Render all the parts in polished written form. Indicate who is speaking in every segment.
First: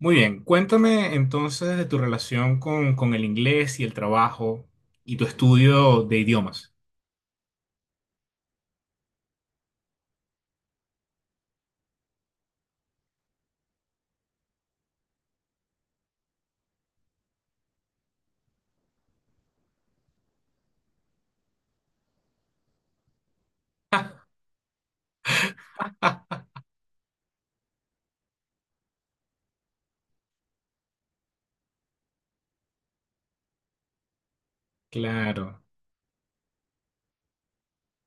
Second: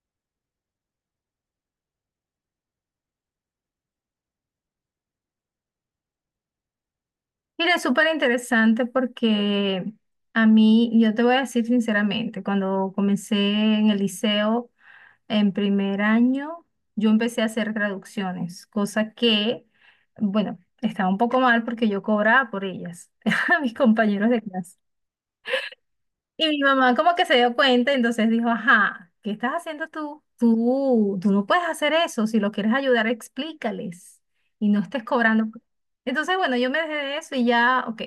Speaker 1: Muy bien, cuéntame entonces de tu relación con el inglés y el trabajo y tu estudio de idiomas.
Speaker 2: Mira, es súper interesante porque a mí, yo te voy a decir sinceramente, cuando comencé en el liceo en primer año, yo empecé a hacer traducciones, cosa que, bueno, estaba un poco mal porque yo cobraba por ellas a mis compañeros de clase. Y mi mamá como que se dio cuenta, entonces dijo, ajá, ¿qué estás haciendo tú? Tú no puedes hacer eso, si lo quieres ayudar, explícales y no estés cobrando.
Speaker 1: Claro,
Speaker 2: Entonces, bueno, yo me dejé de eso y ya, ok.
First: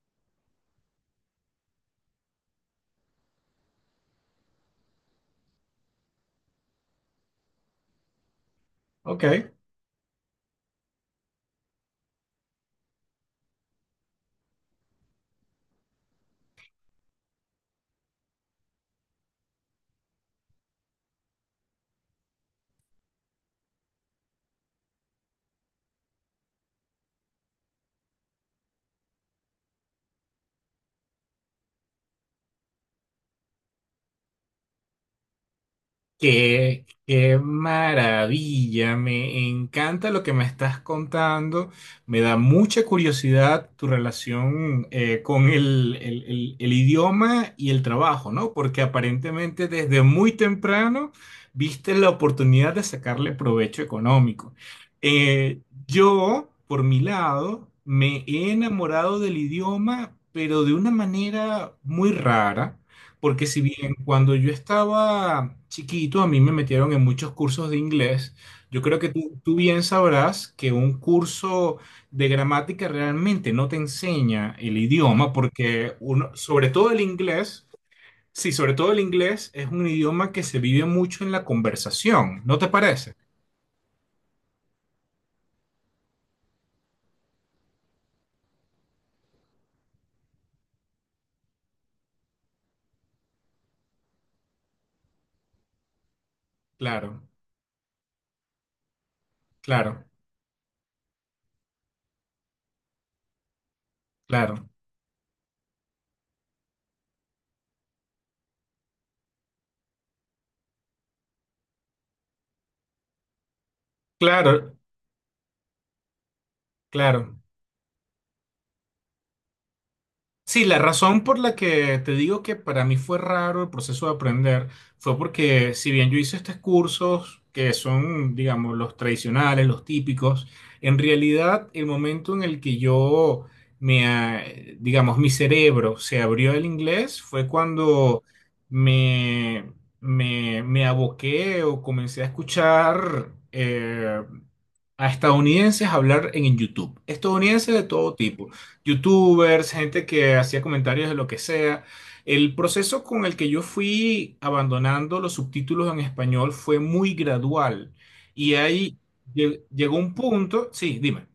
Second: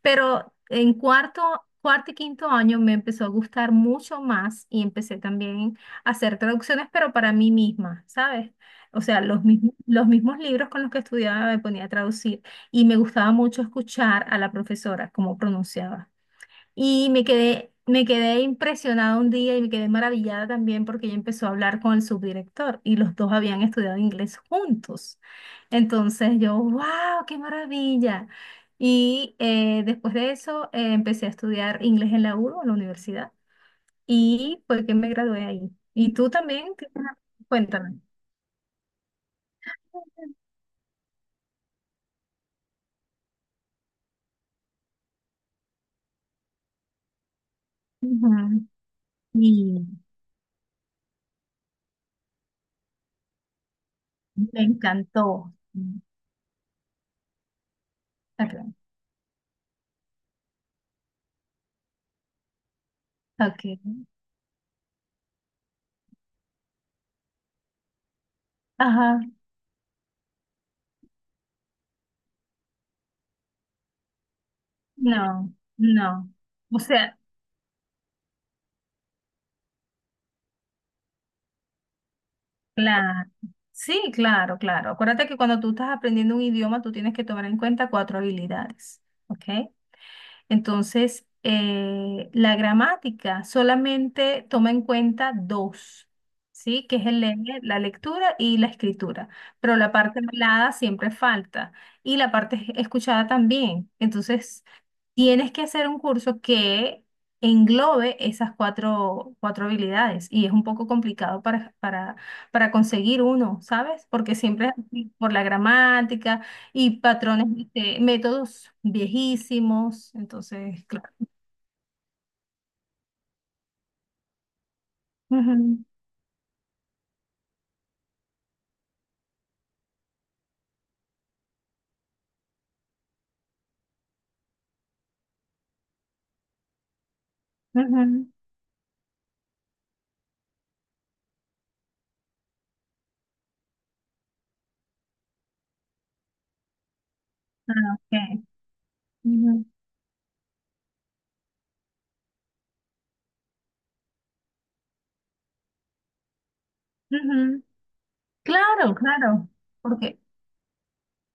Speaker 2: Pero en cuarto y quinto año me empezó a gustar mucho más y empecé también a hacer traducciones, pero para mí misma, ¿sabes? O sea,
Speaker 1: ok.
Speaker 2: los mismos libros con los que estudiaba me ponía a traducir y me gustaba mucho escuchar a la profesora cómo pronunciaba. Y me quedé impresionada un día y me quedé maravillada también porque ella empezó a hablar con el subdirector y los dos habían estudiado inglés juntos. Entonces yo, wow, qué maravilla. Y después de eso empecé a estudiar inglés en la U, D O, en la universidad, y fue que me gradué ahí. ¿Y tú también?
Speaker 1: Qué,
Speaker 2: ¿Qué-
Speaker 1: qué
Speaker 2: Cuéntame.
Speaker 1: maravilla, me encanta lo que me estás contando, me da mucha curiosidad tu relación con el idioma y el trabajo, ¿no?
Speaker 2: Ujú.
Speaker 1: Porque aparentemente
Speaker 2: Y
Speaker 1: desde muy temprano viste la oportunidad de sacarle provecho económico.
Speaker 2: me encantó.
Speaker 1: Eh, yo, por mi lado, me he
Speaker 2: Ok.
Speaker 1: enamorado del idioma, pero de una manera muy rara. Porque si
Speaker 2: Ok.
Speaker 1: bien cuando yo estaba chiquito a mí me metieron en muchos cursos de inglés, yo creo que
Speaker 2: Ajá.
Speaker 1: tú bien sabrás que un curso de gramática realmente no te enseña el idioma
Speaker 2: No,
Speaker 1: porque uno,
Speaker 2: no.
Speaker 1: sobre
Speaker 2: O
Speaker 1: todo el
Speaker 2: sea,
Speaker 1: inglés, sí, sobre todo el inglés es un idioma que se vive mucho en la conversación, ¿no te parece?
Speaker 2: claro. Sí, claro, claro. Acuérdate que cuando tú estás aprendiendo un idioma, tú tienes que tomar en cuenta cuatro habilidades, ¿ok? Entonces, la gramática solamente toma en cuenta dos, ¿sí? Que es el
Speaker 1: Claro,
Speaker 2: leer, la lectura y la escritura. Pero la
Speaker 1: claro,
Speaker 2: parte hablada siempre falta y la parte escuchada también. Entonces,
Speaker 1: claro,
Speaker 2: tienes que hacer un curso que englobe esas cuatro habilidades y es un poco complicado para conseguir uno, ¿sabes? Porque siempre
Speaker 1: claro,
Speaker 2: por la gramática y
Speaker 1: claro.
Speaker 2: patrones, este, métodos viejísimos,
Speaker 1: Sí, la
Speaker 2: entonces, claro.
Speaker 1: razón por la que te digo que para mí fue raro el proceso de aprender fue porque
Speaker 2: Ujú,
Speaker 1: si bien yo hice estos cursos que son, digamos, los tradicionales, los típicos, en realidad el momento en el que yo me, ah, digamos, mi cerebro se abrió al inglés fue cuando
Speaker 2: ujú.
Speaker 1: me, me aboqué o comencé a escuchar a estadounidenses hablar en YouTube, estadounidenses de
Speaker 2: Ah,
Speaker 1: todo
Speaker 2: ok.
Speaker 1: tipo,
Speaker 2: Ujú,
Speaker 1: youtubers, gente que hacía comentarios de lo que sea. El proceso con el que yo fui abandonando los subtítulos en español fue muy
Speaker 2: ujú.
Speaker 1: gradual. Y
Speaker 2: Claro,
Speaker 1: ahí
Speaker 2: claro.
Speaker 1: llegó
Speaker 2: ¿Por
Speaker 1: un
Speaker 2: qué?
Speaker 1: punto, sí, dime.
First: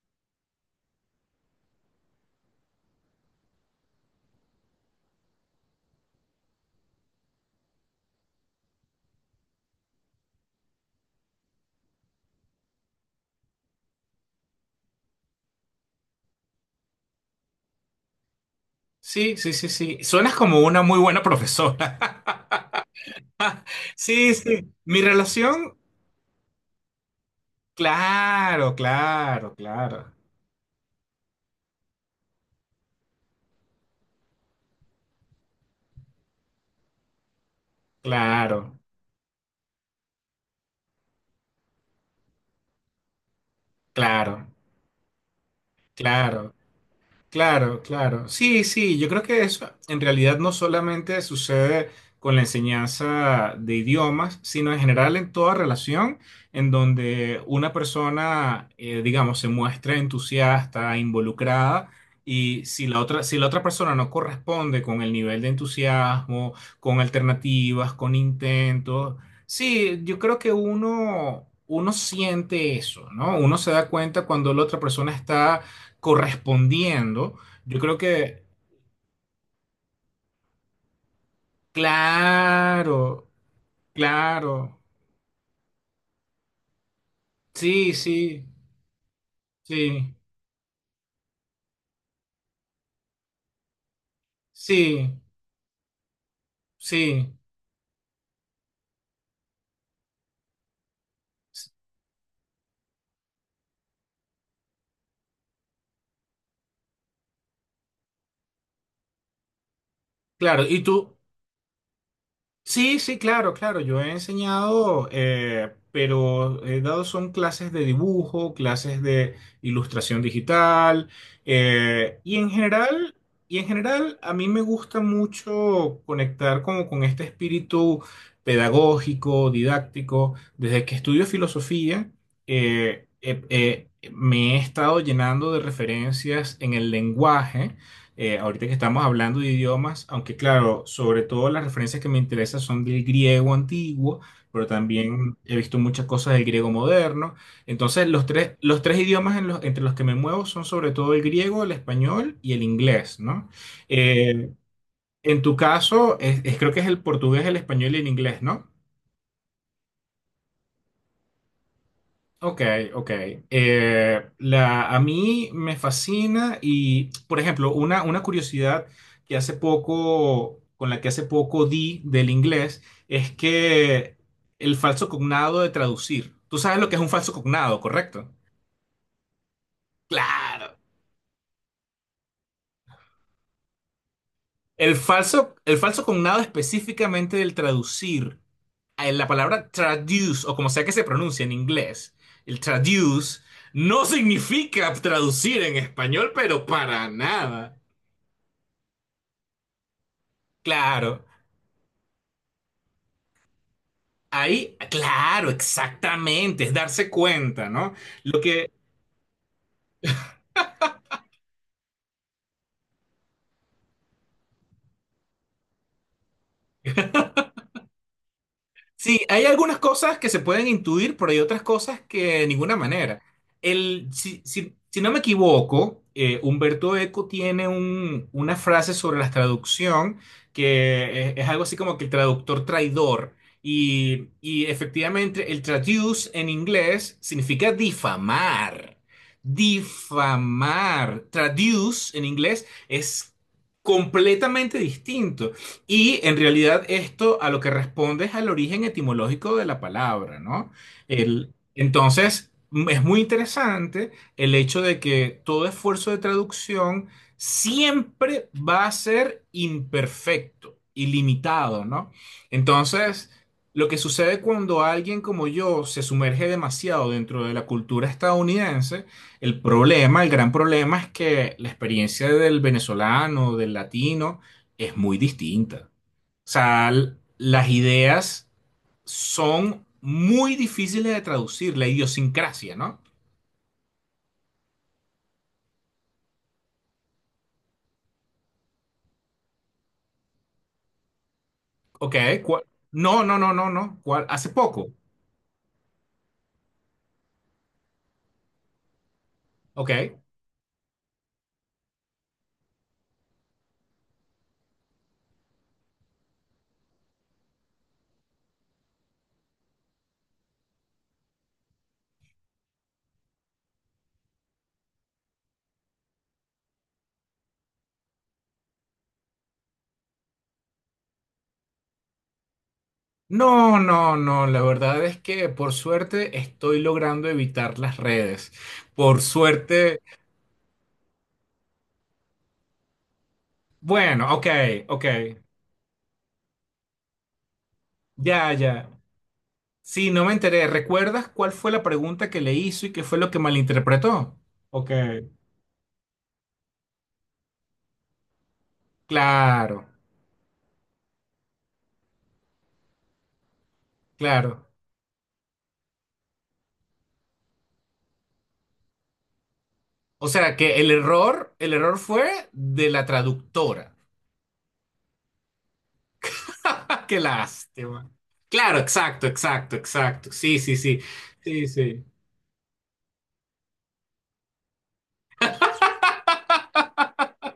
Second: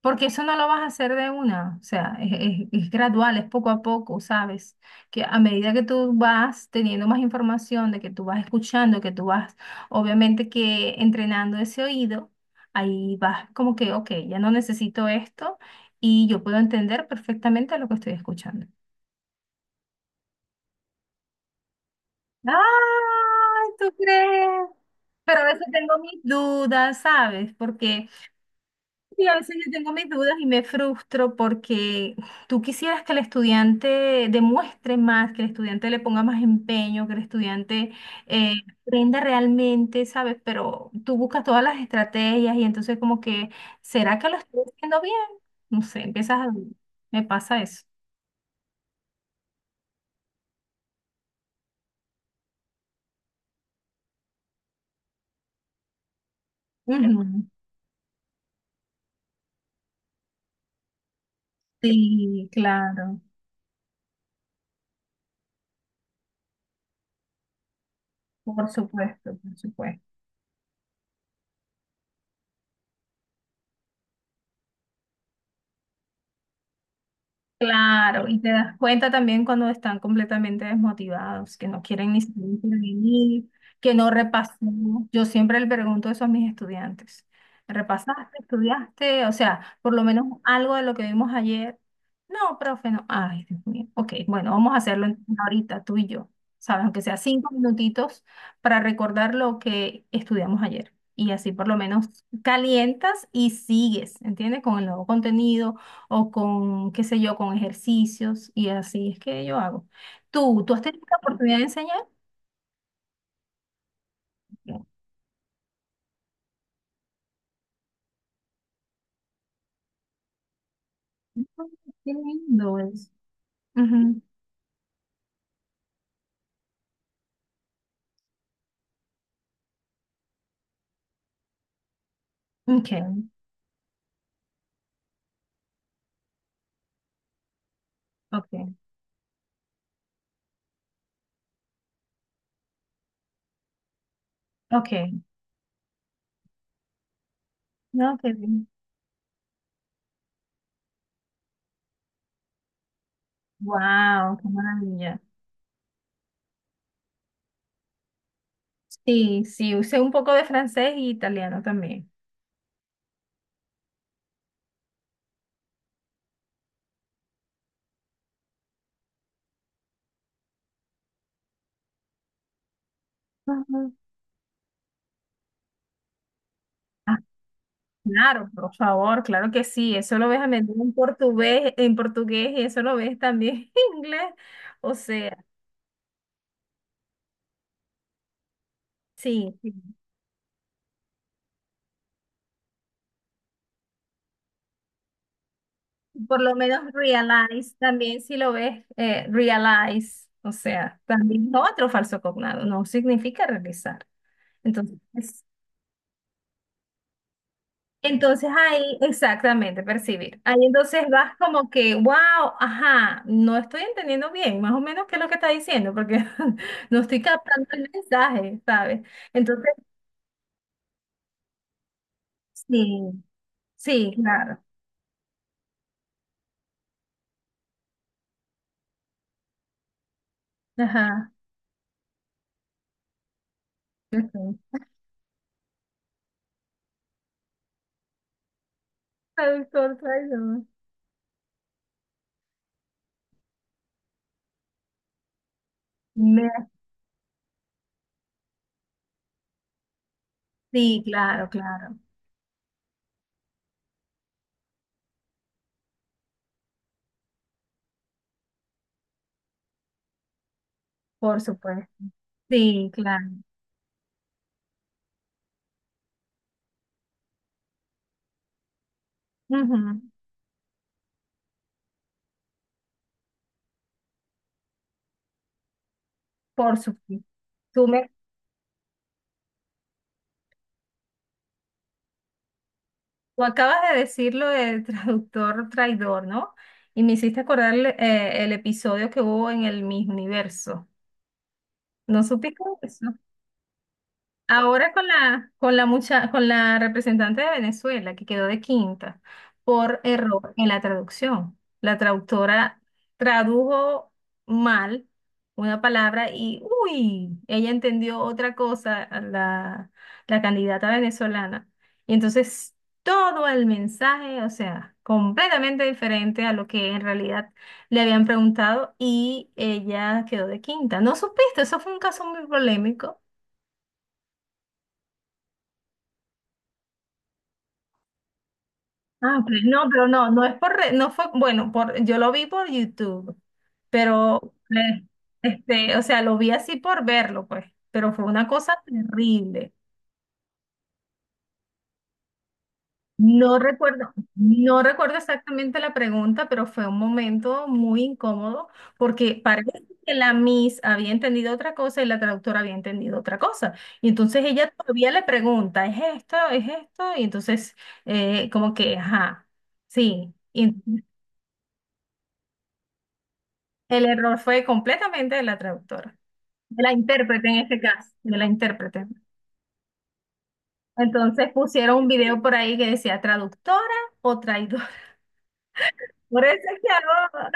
Speaker 2: Porque eso no lo vas a hacer de una, o sea, es, es gradual, es poco a poco, ¿sabes? Que a medida que tú vas teniendo más información, de que tú vas escuchando, que tú vas, obviamente que entrenando ese oído, ahí vas como que, ok, ya no necesito esto y yo puedo entender perfectamente lo que estoy escuchando.
Speaker 1: Sí, sí, sí, sí. Suenas como una muy buena profesora.
Speaker 2: Ay, ¿tú
Speaker 1: Sí,
Speaker 2: crees?
Speaker 1: sí. Mi
Speaker 2: Pero a veces
Speaker 1: relación,
Speaker 2: tengo mis dudas, ¿sabes? Porque
Speaker 1: claro,
Speaker 2: sí, a
Speaker 1: claro,
Speaker 2: veces yo tengo mis
Speaker 1: claro,
Speaker 2: dudas y me frustro porque tú quisieras que el estudiante demuestre más, que el estudiante le ponga más empeño, que el estudiante eh,
Speaker 1: claro,
Speaker 2: aprenda realmente, ¿sabes? Pero tú buscas todas las estrategias y entonces como que, ¿será que lo
Speaker 1: claro,
Speaker 2: estoy haciendo bien? No sé, empiezas a...
Speaker 1: claro.
Speaker 2: Me pasa
Speaker 1: Claro,
Speaker 2: eso.
Speaker 1: claro. Sí, sí, yo creo que eso en realidad no solamente sucede con la enseñanza de idiomas, sino en general en toda relación en donde
Speaker 2: Ujú.
Speaker 1: una persona, digamos, se muestra entusiasta, involucrada,
Speaker 2: Sí,
Speaker 1: y si la
Speaker 2: claro.
Speaker 1: otra, si la otra persona no corresponde con el nivel de entusiasmo, con alternativas, con
Speaker 2: Por
Speaker 1: intentos,
Speaker 2: supuesto, por
Speaker 1: sí,
Speaker 2: supuesto.
Speaker 1: yo creo que uno siente eso, ¿no? Uno se da cuenta cuando la otra persona está correspondiendo, yo creo
Speaker 2: Claro, y
Speaker 1: que,
Speaker 2: te das cuenta también cuando están completamente desmotivados, que no quieren ni siquiera
Speaker 1: claro,
Speaker 2: intervenir, que no repasó.
Speaker 1: claro,
Speaker 2: Yo siempre le pregunto eso a mis estudiantes.
Speaker 1: sí,
Speaker 2: ¿Repasaste?
Speaker 1: sí,
Speaker 2: ¿Estudiaste? O sea, por lo
Speaker 1: sí,
Speaker 2: menos algo de lo que vimos ayer. No, profe, no. Ay, Dios mío. Ok, bueno, vamos a hacerlo
Speaker 1: sí,
Speaker 2: entonces ahorita, tú y yo. ¿Sabes? Aunque sea
Speaker 1: sí,
Speaker 2: 5 minutitos para recordar lo que estudiamos ayer. Y así por lo menos calientas y sigues, ¿entiendes? Con el nuevo contenido o con, qué sé yo, con ejercicios y así es que yo hago. ¿Tú,
Speaker 1: claro.
Speaker 2: tú
Speaker 1: ¿Y
Speaker 2: has tenido
Speaker 1: tú?
Speaker 2: la oportunidad de enseñar?
Speaker 1: Sí, sí, claro, claro. Yo he
Speaker 2: No.
Speaker 1: enseñado, pero he dado son clases de dibujo, clases de ilustración digital,
Speaker 2: Ah, qué
Speaker 1: eh, y en
Speaker 2: lindo es.
Speaker 1: general, y en general
Speaker 2: Ujú.
Speaker 1: a mí me gusta mucho conectar como con este espíritu pedagógico, didáctico. Desde que estudio filosofía, eh,
Speaker 2: Ok,
Speaker 1: eh, me he estado llenando de referencias en el lenguaje. Ahorita que
Speaker 2: ok,
Speaker 1: estamos hablando de idiomas, aunque claro, sobre todo las referencias que me interesan son del griego antiguo, pero
Speaker 2: ok.
Speaker 1: también he visto muchas cosas del griego moderno. Entonces,
Speaker 2: No, qué bien.
Speaker 1: los tres idiomas en entre los que me muevo son sobre todo el griego, el español y el inglés, ¿no?
Speaker 2: Wow, qué
Speaker 1: Eh,
Speaker 2: maravilla.
Speaker 1: en tu caso, creo que es el portugués, el español y el inglés, ¿no?
Speaker 2: Sí, sí, usé un poco de francés y italiano también.
Speaker 1: Ok, ok. A mí me fascina y, por ejemplo, una curiosidad con la que hace poco di del inglés, es
Speaker 2: Ujú.
Speaker 1: que el falso cognado de traducir. Tú sabes lo que es un
Speaker 2: Ah,
Speaker 1: falso cognado, ¿correcto?
Speaker 2: claro, por favor, claro que sí. Eso lo ves a
Speaker 1: Claro.
Speaker 2: menudo en portugués, y eso lo ves también en inglés. O
Speaker 1: El
Speaker 2: sea,
Speaker 1: falso, el falso cognado específicamente del traducir, la
Speaker 2: sí.
Speaker 1: palabra
Speaker 2: Sí.
Speaker 1: traduce, o como sea que se pronuncia en inglés, el traduce no significa traducir en español,
Speaker 2: Por lo
Speaker 1: pero
Speaker 2: menos
Speaker 1: para
Speaker 2: Realize,
Speaker 1: nada.
Speaker 2: también si lo ves, Realize, o sea,
Speaker 1: Claro,
Speaker 2: también es otro falso cognado, no significa realizar.
Speaker 1: ahí,
Speaker 2: Entonces,
Speaker 1: claro, exactamente, es darse cuenta, ¿no? Lo
Speaker 2: entonces
Speaker 1: que,
Speaker 2: ahí, exactamente, percibir. Ahí entonces vas como que, wow, ajá, no estoy entendiendo bien, más o menos qué es lo que está diciendo, porque no estoy captando el mensaje, ¿sabes?
Speaker 1: Sí, hay
Speaker 2: Entonces,
Speaker 1: algunas cosas que se pueden intuir, pero hay otras cosas que de ninguna
Speaker 2: sí,
Speaker 1: manera. El,
Speaker 2: sí,
Speaker 1: si,
Speaker 2: claro.
Speaker 1: si- Si no me equivoco, Humberto Eco tiene una frase sobre la traducción que
Speaker 2: Ajá.
Speaker 1: es algo así como que el traductor traidor. Y
Speaker 2: Ok.
Speaker 1: efectivamente, el traduce en inglés significa difamar.
Speaker 2: Traductor, traidor.
Speaker 1: Difamar. Traduce en inglés es completamente distinto. Y en
Speaker 2: Me-
Speaker 1: realidad esto a lo que responde es al origen etimológico de la palabra, ¿no?
Speaker 2: Sí, claro, claro.
Speaker 1: Entonces, es muy interesante el hecho de que todo esfuerzo de traducción siempre va a ser imperfecto,
Speaker 2: Por
Speaker 1: ilimitado,
Speaker 2: supuesto.
Speaker 1: ¿no?
Speaker 2: Sí,
Speaker 1: Entonces,
Speaker 2: claro.
Speaker 1: lo que sucede cuando alguien como yo se sumerge demasiado dentro de la cultura estadounidense, el
Speaker 2: Ujú,
Speaker 1: problema, el gran problema es que la experiencia del venezolano, del latino, es muy distinta. O
Speaker 2: por
Speaker 1: sea,
Speaker 2: supuesto.
Speaker 1: las
Speaker 2: Tú me,
Speaker 1: ideas son muy difíciles de traducir, la idiosincrasia, ¿no?
Speaker 2: tú acabas de decirlo del traductor traidor, ¿no? Y me hiciste acordar el episodio que hubo en el Miss Universo.
Speaker 1: Ok,
Speaker 2: ¿No supiste
Speaker 1: ¿cuál-
Speaker 2: eso?
Speaker 1: No, no, no, no, no. ¿Cuál? Hace poco.
Speaker 2: Ahora con la, con la representante de Venezuela, que quedó de quinta por
Speaker 1: Ok.
Speaker 2: error en la traducción. La traductora tradujo mal una palabra y, uy, ella entendió otra cosa, la candidata venezolana. Y entonces todo el mensaje, o sea, completamente diferente a lo que en realidad le habían preguntado y ella quedó de quinta. ¿No supiste? Eso fue un caso muy polémico.
Speaker 1: No, no, no. La verdad es que por suerte estoy logrando evitar las redes. Por
Speaker 2: Ah, ok. No,
Speaker 1: suerte.
Speaker 2: pero no, no es por, no fue, bueno, por, yo lo vi por YouTube,
Speaker 1: Bueno, ok,
Speaker 2: pero,
Speaker 1: ok.
Speaker 2: este, o sea, lo vi así por verlo, pues, pero fue una
Speaker 1: Ya,
Speaker 2: cosa
Speaker 1: ya.
Speaker 2: terrible.
Speaker 1: Sí, no me enteré. ¿Recuerdas cuál fue la pregunta que le hizo y qué fue lo que malinterpretó?
Speaker 2: No
Speaker 1: Ok.
Speaker 2: recuerdo exactamente la pregunta, pero fue un momento muy incómodo porque parece
Speaker 1: Claro,
Speaker 2: que la Miss había entendido otra cosa y la traductora había entendido otra cosa. Y entonces
Speaker 1: claro.
Speaker 2: ella todavía le pregunta, ¿es esto? ¿Es esto? Y entonces, como que, ajá,
Speaker 1: O
Speaker 2: sí.
Speaker 1: sea que
Speaker 2: Y
Speaker 1: el error fue de la traductora.
Speaker 2: el error fue completamente de la traductora, de la
Speaker 1: ¡Ah, qué
Speaker 2: intérprete en este
Speaker 1: lástima!
Speaker 2: caso, de la
Speaker 1: Claro,
Speaker 2: intérprete.
Speaker 1: exacto, exacto, exacto. Sí, sí, sí.
Speaker 2: Entonces
Speaker 1: Sí,
Speaker 2: pusieron
Speaker 1: sí.
Speaker 2: un video por ahí que decía traductora o traidora. Por eso es que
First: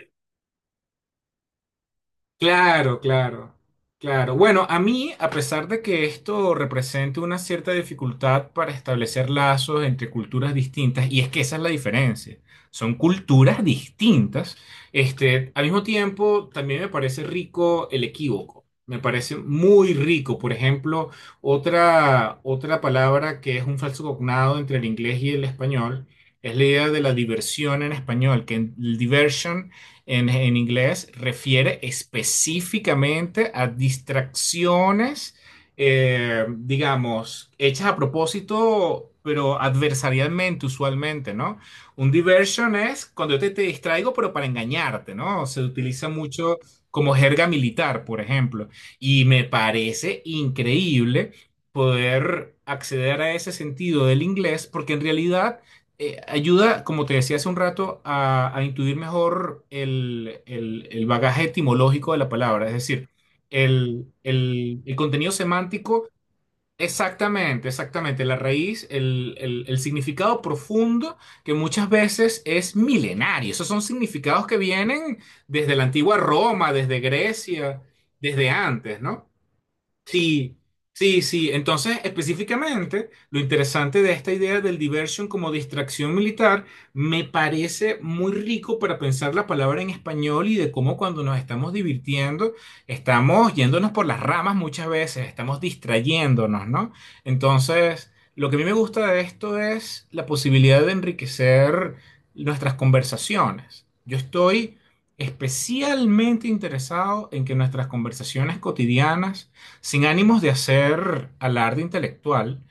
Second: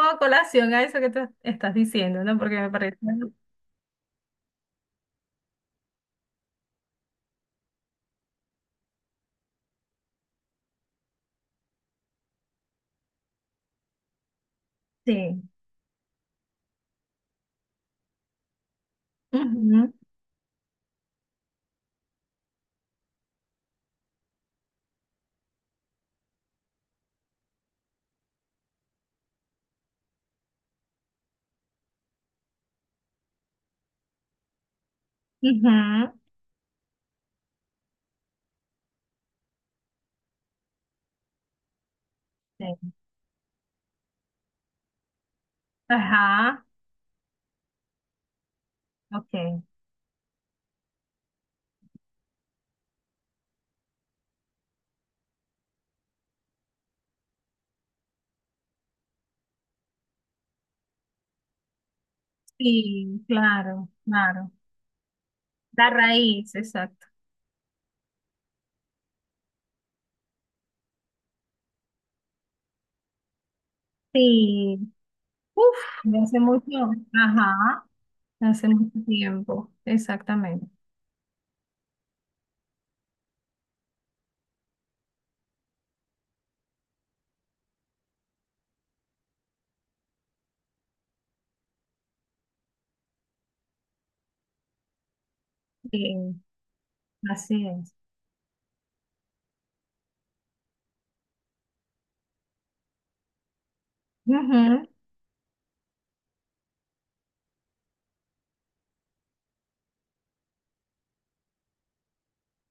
Speaker 2: hago colación a eso que tú estás diciendo, ¿no? Porque me parece.
Speaker 1: Claro, claro, claro. Bueno, a mí, a pesar de que esto represente una cierta dificultad para establecer lazos entre culturas distintas, y es que esa es la diferencia, son culturas distintas,
Speaker 2: Sí.
Speaker 1: este, al mismo tiempo también me parece rico el equívoco, me parece muy
Speaker 2: Ujú,
Speaker 1: rico. Por ejemplo, otra palabra que es un falso cognado entre el inglés y el español es la idea de la diversión en español, que el diversion en inglés refiere específicamente a distracciones,
Speaker 2: ujú,
Speaker 1: digamos, hechas a propósito, pero adversarialmente usualmente, ¿no? Un diversion
Speaker 2: sí.
Speaker 1: es cuando yo te distraigo, pero para engañarte, ¿no? Se utiliza mucho
Speaker 2: Ajá,
Speaker 1: como jerga militar, por ejemplo. Y me
Speaker 2: ok.
Speaker 1: parece increíble poder acceder a ese sentido del inglés, porque en realidad ayuda, como te decía hace un rato, a intuir mejor el bagaje etimológico de la palabra, es decir,
Speaker 2: Sí, claro,
Speaker 1: el,
Speaker 2: claro.
Speaker 1: el- el contenido
Speaker 2: La
Speaker 1: semántico,
Speaker 2: raíz, exacto.
Speaker 1: exactamente, exactamente, la raíz, el significado profundo que muchas veces es milenario. Esos son significados que
Speaker 2: Sí.
Speaker 1: vienen
Speaker 2: Uf,
Speaker 1: desde la antigua
Speaker 2: de hace mucho.
Speaker 1: Roma, desde Grecia,
Speaker 2: Ajá, de
Speaker 1: desde
Speaker 2: hace mucho
Speaker 1: antes, ¿no?
Speaker 2: tiempo,
Speaker 1: Sí,
Speaker 2: exactamente.
Speaker 1: sí, sí. Entonces, específicamente, lo interesante de esta idea del diversion como distracción militar me parece muy rico para pensar la palabra en español y de cómo cuando nos estamos divirtiendo, estamos yéndonos por las ramas muchas veces, estamos
Speaker 2: Sí.
Speaker 1: distrayéndonos, ¿no?
Speaker 2: Así es.
Speaker 1: Entonces, lo que a mí me gusta de esto es la posibilidad de enriquecer nuestras conversaciones. Yo estoy
Speaker 2: Ujú,
Speaker 1: especialmente interesado en que nuestras conversaciones cotidianas sin ánimos de hacer alarde intelectual,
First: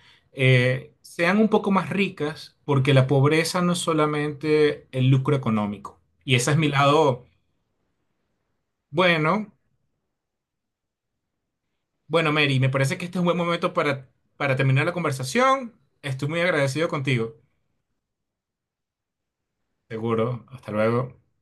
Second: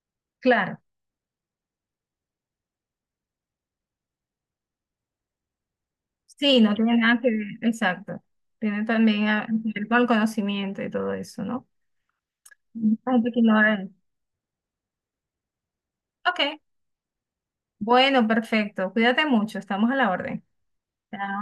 Speaker 2: claro.
Speaker 1: sean un poco más ricas, porque la pobreza no es solamente el lucro económico. Y ese es
Speaker 2: Sí,
Speaker 1: mi
Speaker 2: no tiene nada
Speaker 1: lado,
Speaker 2: que ver. Exacto. Tiene también
Speaker 1: bueno,
Speaker 2: que ver con el conocimiento y todo eso, ¿no?
Speaker 1: bueno, Mary, me parece
Speaker 2: Hay
Speaker 1: que este es un
Speaker 2: gente
Speaker 1: buen
Speaker 2: que
Speaker 1: momento
Speaker 2: ignora eso.
Speaker 1: para terminar la conversación. Estoy
Speaker 2: Ok.
Speaker 1: muy agradecido contigo.
Speaker 2: Bueno, perfecto. Cuídate mucho. Estamos a la orden.
Speaker 1: Seguro. Hasta luego.
Speaker 2: Chao.